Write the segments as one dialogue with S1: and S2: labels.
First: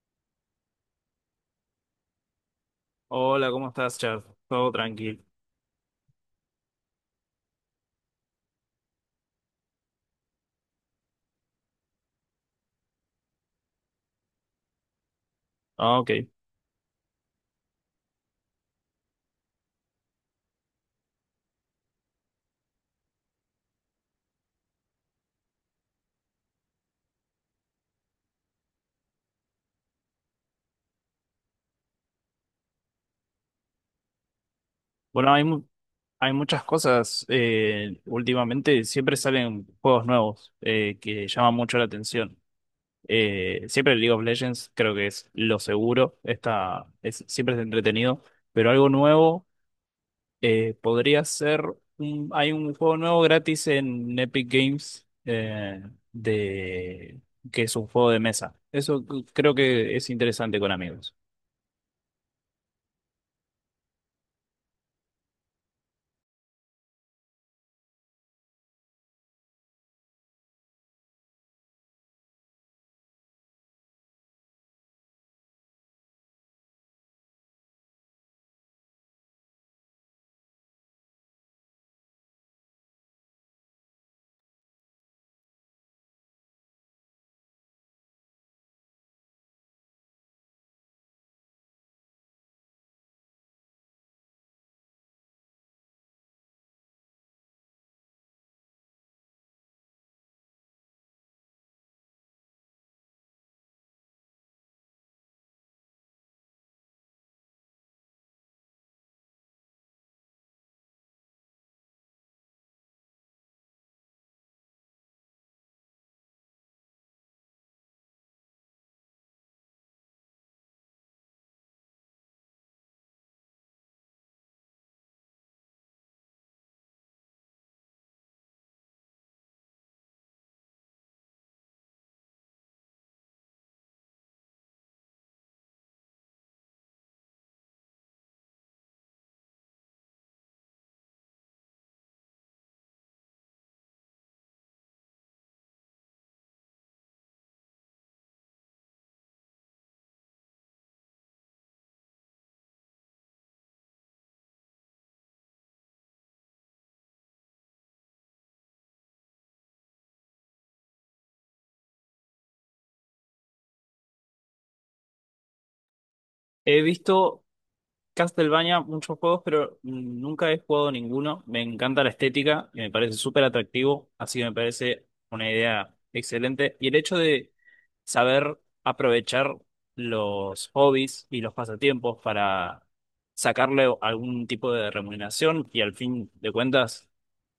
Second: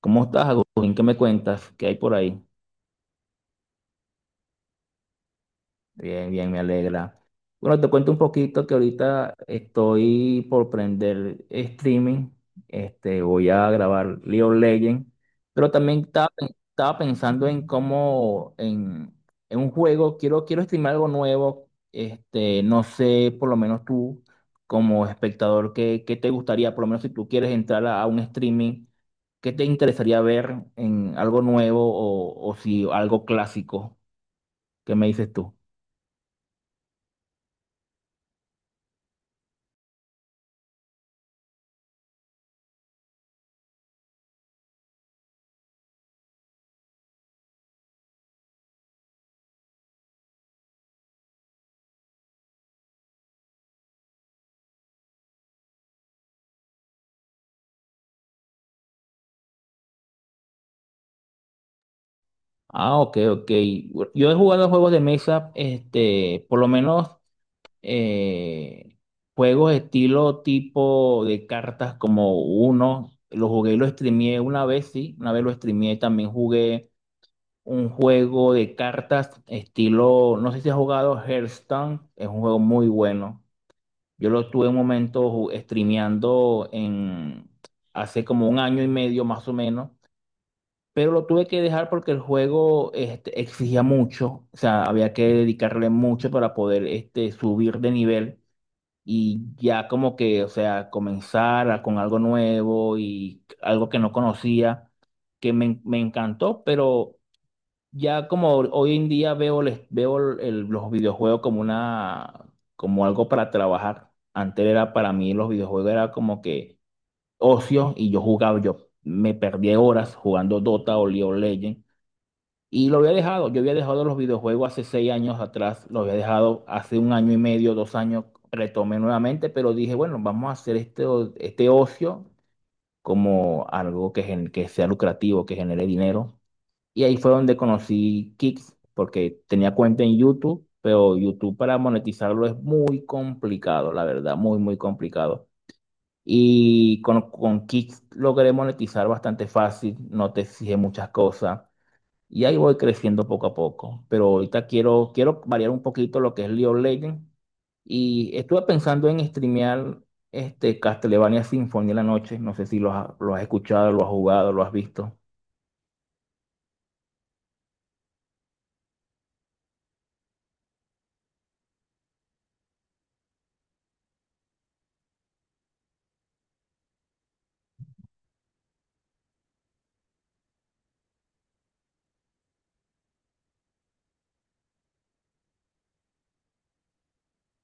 S1: ¿Cómo estás, Agustín? ¿Qué me cuentas? ¿Qué hay por ahí?
S2: Hola, ¿cómo estás, Chad? Todo tranquilo.
S1: Bien, bien, me alegra. Bueno, te cuento un poquito que ahorita estoy por prender streaming. Voy a grabar League of Legends, pero
S2: Ah,
S1: también
S2: ok.
S1: estaba pensando en en un juego, quiero streamar algo nuevo. No sé, por lo menos tú, como espectador, ¿ qué te gustaría? Por lo menos si tú quieres entrar a un streaming, ¿qué te interesaría ver en algo nuevo o si algo clásico? ¿Qué me dices
S2: Bueno,
S1: tú?
S2: hay muchas cosas. Últimamente siempre salen juegos nuevos que llaman mucho la atención. Siempre League of Legends creo que es lo seguro. Siempre es entretenido. Pero algo nuevo podría ser... hay un juego nuevo gratis en Epic Games, de, que es un juego de mesa. Eso creo que es interesante con amigos.
S1: Ah, ok, ok. Yo he jugado juegos de mesa, este, por lo menos eh, juegos estilo tipo de cartas como uno. Lo jugué y lo streameé una vez, sí, una vez lo streameé. También jugué un juego de cartas estilo, no sé si has jugado Hearthstone, es un juego muy bueno. Yo lo tuve un momento streameando en hace como un año y medio más o menos, pero lo tuve que dejar porque el juego este exigía mucho. O sea, había que dedicarle mucho para poder, este, subir de nivel y ya como que, o sea, con algo nuevo y algo que no conocía, que me encantó, pero ya, como hoy en día veo, les veo los videojuegos como una, como algo para trabajar. Antes era para mí, los videojuegos era como que ocio y yo jugaba, yo me perdía horas jugando Dota o League of Legends, y lo había dejado. Yo había dejado los videojuegos hace seis años atrás, lo había dejado hace un año y medio, dos años, retomé nuevamente, pero dije, bueno, vamos a hacer este, este ocio como algo que, que sea lucrativo, que genere dinero. Y ahí fue donde conocí Kicks, porque tenía cuenta en YouTube, pero YouTube para monetizarlo es muy complicado, la verdad, muy, muy complicado. Y con Kicks logré monetizar bastante fácil, no te exige muchas cosas. Y ahí voy creciendo poco a poco. Pero ahorita quiero variar un poquito lo que es League of Legends. Y estuve pensando en streamear este Castlevania Symphony en la noche. No sé si lo has, lo has escuchado, lo has jugado, lo has visto.
S2: He visto Castlevania, muchos juegos, pero nunca he jugado ninguno. Me encanta la estética y me parece súper atractivo, así que me parece una idea excelente. Y el hecho de saber aprovechar los hobbies y los pasatiempos para sacarle algún tipo de remuneración y al fin de cuentas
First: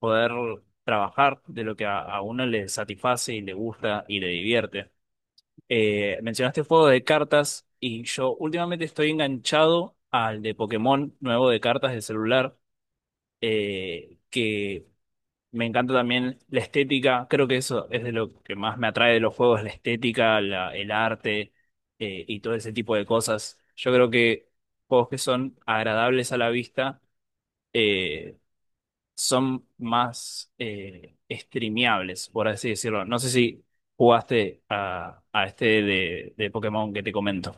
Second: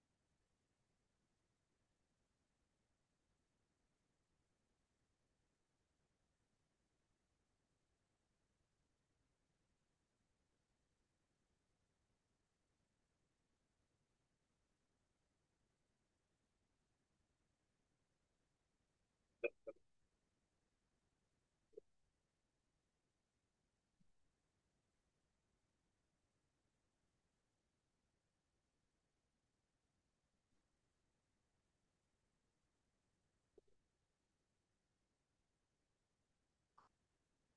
S2: poder trabajar de lo que a uno le satisface y le gusta y le divierte. Mencionaste juego de cartas y yo últimamente estoy enganchado al de Pokémon nuevo de cartas de celular, que me encanta también la estética. Creo que eso es de lo que más me atrae de los juegos, la estética, el arte y todo ese tipo de cosas. Yo creo que juegos que son agradables a la vista eh, son más, streameables, por así decirlo. No sé si jugaste a este de Pokémon que te comento.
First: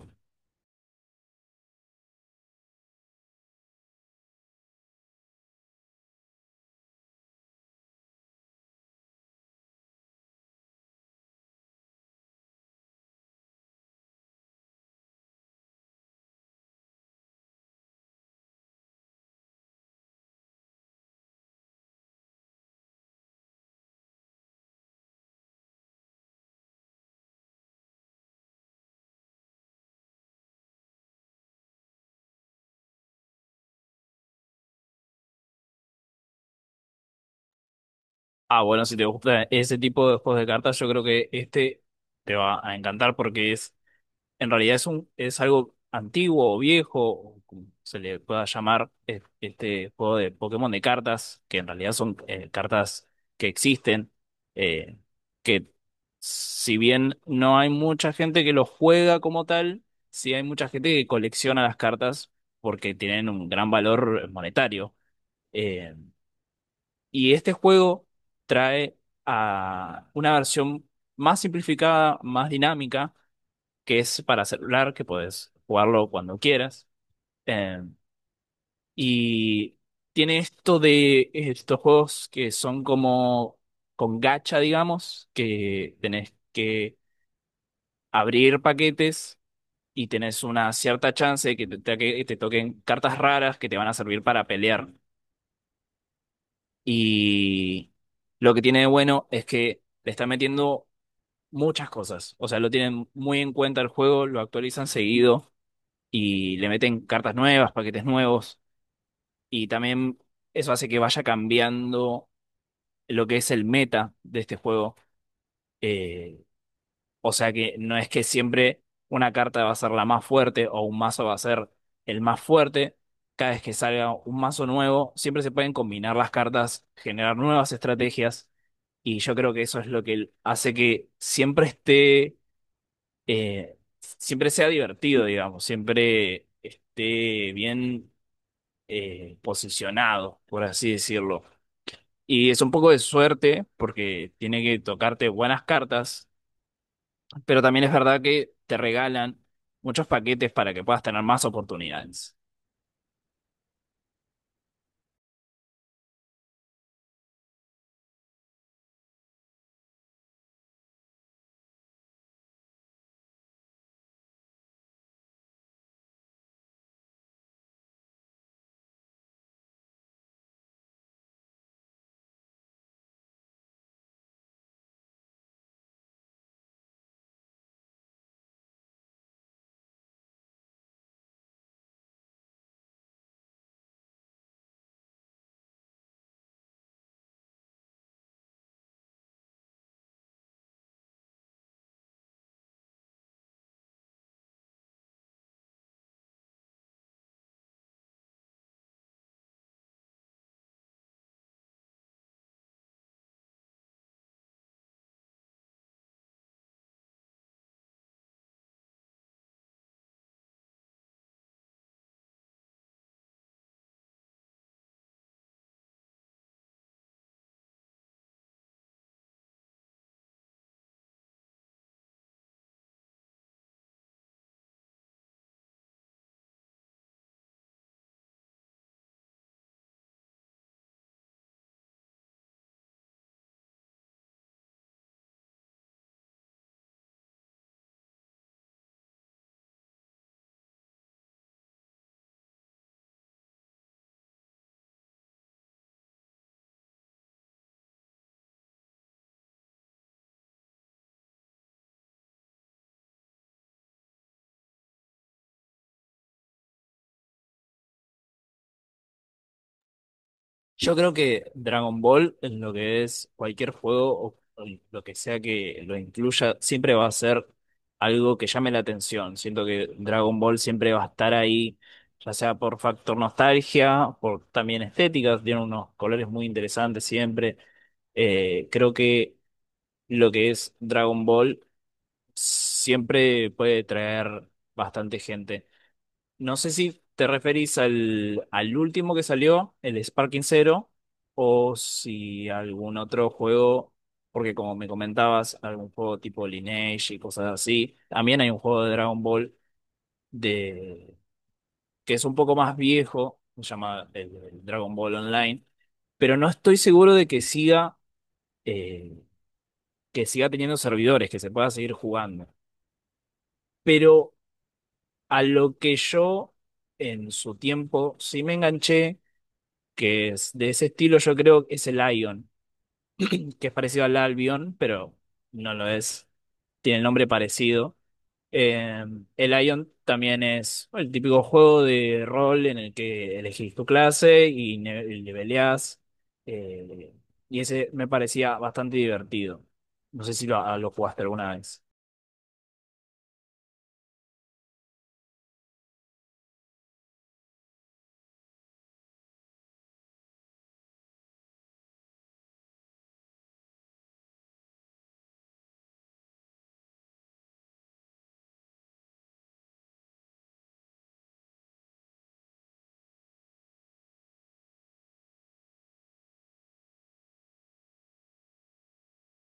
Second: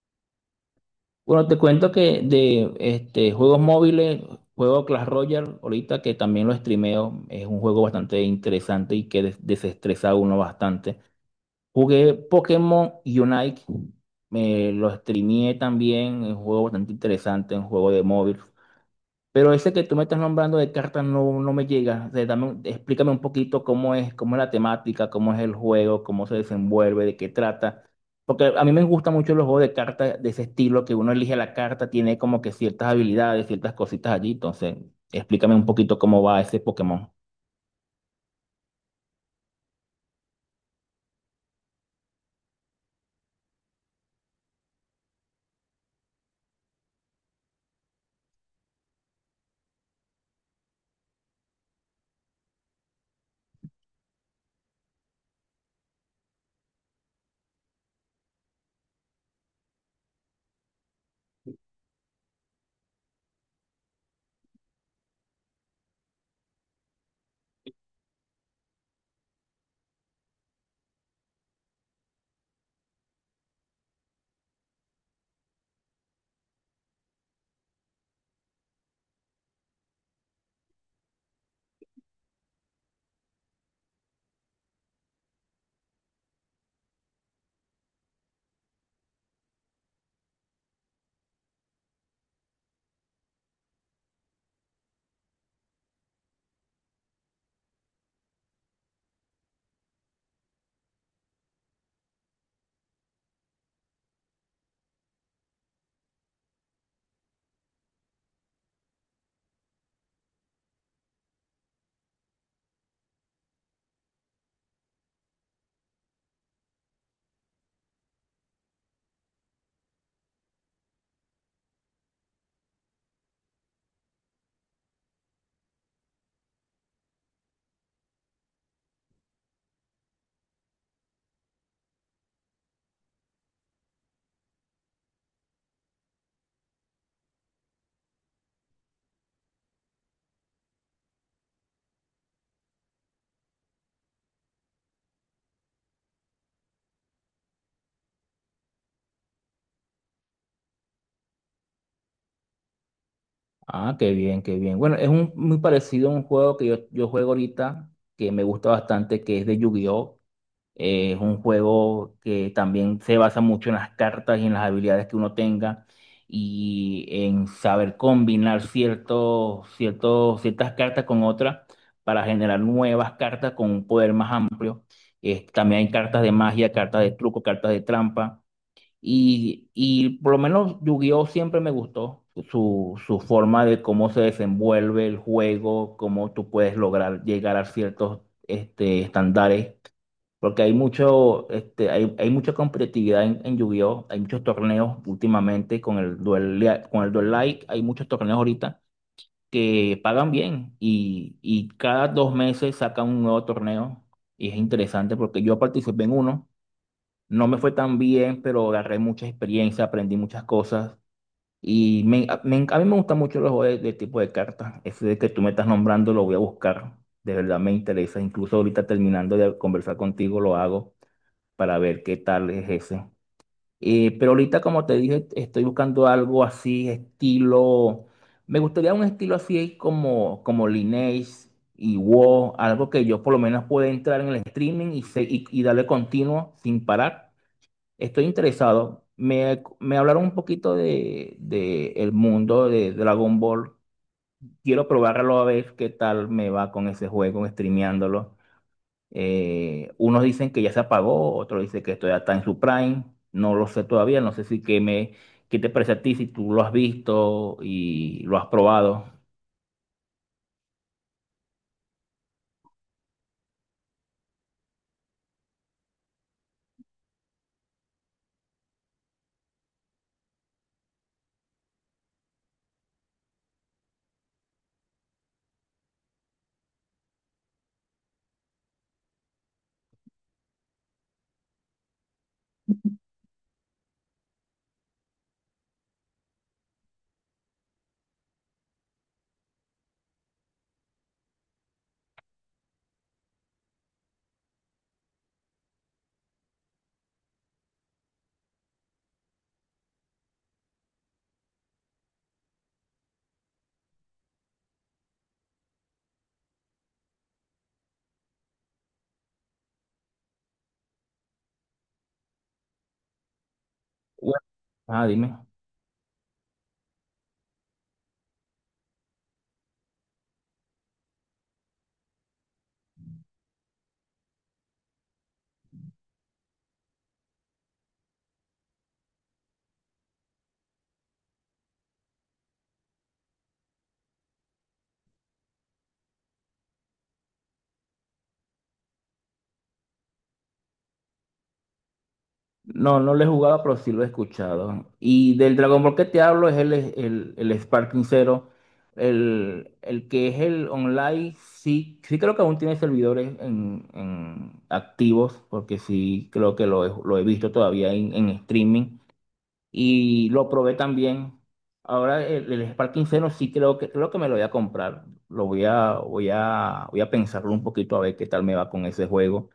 S1: Bueno, te cuento que de este, juegos móviles, juego Clash Royale, ahorita que también lo streameo, es un juego bastante interesante y que desestresa a uno bastante. Jugué Pokémon Unite, me lo streameé también, es un juego bastante interesante, un juego de móvil. Pero ese que tú me estás nombrando de cartas no, no me llega. O sea, explícame un poquito cómo es la temática, cómo es el juego, cómo se desenvuelve, de qué trata. Porque a mí me gustan mucho los juegos de cartas de ese estilo, que uno elige la carta, tiene como que ciertas habilidades, ciertas cositas allí. Entonces, explícame un poquito cómo va ese Pokémon.
S2: Ah, bueno, si te gusta ese tipo de juegos de cartas, yo creo que este te va a encantar porque es en realidad es algo antiguo o viejo, o como se le pueda llamar, este juego de Pokémon de cartas, que en realidad son, cartas que existen, eh, que si bien no hay mucha gente que los juega como tal, sí hay mucha gente que colecciona las cartas porque tienen un gran valor, monetario. Eh, y este juego trae a una versión más simplificada, más dinámica, que es para celular, que puedes jugarlo cuando quieras. Eh, y tiene esto de estos juegos que son como con gacha, digamos, que tenés que abrir paquetes y tenés una cierta chance de que te toquen cartas raras que te van a servir para pelear. Y lo que tiene de bueno es que le está metiendo muchas cosas. O sea, lo tienen muy en cuenta el juego, lo actualizan seguido y le meten cartas nuevas, paquetes nuevos, y también eso hace que vaya cambiando lo que es el meta de este juego. Eh, o sea que no es que siempre una carta va a ser la más fuerte o un mazo va a ser el más fuerte. Cada vez que salga un mazo nuevo, siempre se pueden combinar las cartas, generar nuevas estrategias, y yo creo que eso es lo que hace que siempre sea divertido, digamos, siempre esté bien posicionado, por así decirlo. Y es un poco de suerte porque tiene que tocarte buenas cartas, pero también es verdad que te regalan muchos paquetes para que puedas tener más oportunidades.
S1: Ah, qué bien, qué bien. Bueno, es un, muy parecido a un juego que yo juego ahorita, que me gusta bastante, que es de Yu-Gi-Oh! Es un juego que también se basa mucho en las cartas y en las habilidades que uno tenga y en saber combinar ciertas cartas con otras para generar nuevas cartas con un poder más amplio. También hay cartas de magia, cartas de truco, cartas de trampa. Y por lo menos Yu-Gi-Oh! Siempre me gustó su forma de cómo se desenvuelve el juego, cómo tú puedes lograr llegar a ciertos, este, estándares, porque hay mucho, este, hay mucha competitividad en Yu-Gi-Oh! Hay muchos torneos últimamente con el con el Duel Like, hay muchos torneos ahorita que pagan bien y cada dos meses sacan un nuevo torneo y es interesante porque yo participé en uno, no me fue tan bien, pero agarré mucha experiencia, aprendí muchas cosas a mí me gustan mucho los juegos de tipo de cartas. Ese de que tú me estás nombrando lo voy a buscar, de verdad me interesa, incluso ahorita terminando de conversar contigo lo hago para ver qué tal es ese. Pero ahorita, como te dije, estoy buscando algo así, estilo. Me gustaría un estilo así como Lineage y WoW, algo que yo por lo menos pueda entrar en el streaming y darle continuo sin parar. Estoy interesado. Me hablaron un poquito de el mundo de Dragon Ball. Quiero probarlo a ver qué tal me va con ese juego, streameándolo. Unos dicen que ya se apagó, otros dicen que esto ya está en su prime. No lo sé todavía, no sé si que me, qué te parece a ti, si tú lo has visto y lo has probado.
S2: Yo creo que Dragon Ball, en lo que es cualquier juego o lo que sea que lo incluya, siempre va a ser algo que llame la atención. Siento que Dragon Ball siempre va a estar ahí, ya sea por factor nostalgia, por también estética, tiene unos colores muy interesantes siempre. Creo que lo que es Dragon Ball siempre puede traer bastante gente. No sé si te referís al último que salió, el Sparking Zero, o si algún otro juego, porque como me comentabas, algún juego tipo Lineage y cosas así. También hay un juego de Dragon Ball de, que es un poco más viejo, se llama el Dragon Ball Online, pero no estoy seguro de que siga. eh, que siga teniendo servidores, que se pueda seguir jugando. Pero
S1: Bueno, ah, dime.
S2: a lo que yo en su tiempo sí me enganché, que es de ese estilo, yo creo que es el Ion, que es parecido al Albion, pero no lo es, tiene el nombre parecido. Eh, el Ion también es el típico juego de rol en el que elegís tu clase y leveleás. eh, y ese me parecía bastante divertido. No sé si lo jugaste alguna vez.
S1: No, no lo he jugado, pero sí lo he escuchado. Y del Dragon Ball que te hablo es el Sparking Zero. El que es el online, sí, sí creo que aún tiene servidores en activos, porque sí creo que lo he visto todavía en streaming. Y lo probé también. Ahora el Spark 0 sí creo que me lo voy a comprar. Lo voy a pensarlo un poquito a ver qué tal me va con ese juego.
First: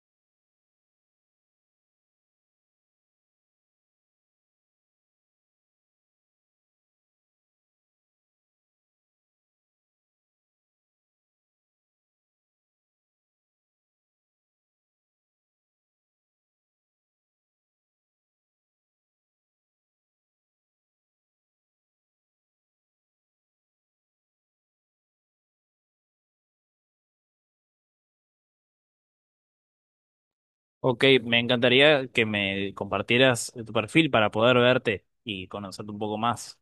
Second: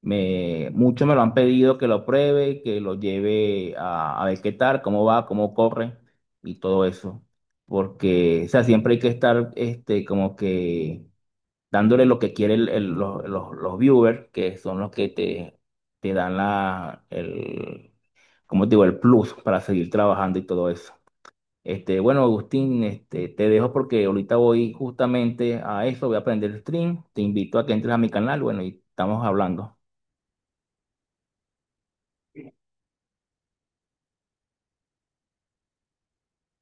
S1: Me muchos me lo han pedido que lo pruebe, que lo lleve a ver qué tal, cómo va, cómo corre y todo eso. Porque, o sea, siempre hay que estar este como que dándole lo que quiere los, los viewers, que son los que te dan el, ¿cómo te digo? El plus para seguir trabajando y todo eso. Este, bueno, Agustín, este, te dejo porque ahorita voy justamente a eso, voy a aprender stream, te invito a que entres a mi canal, bueno, y estamos hablando.
S2: Ok, me encantaría que me compartieras tu perfil para poder verte y conocerte un poco más.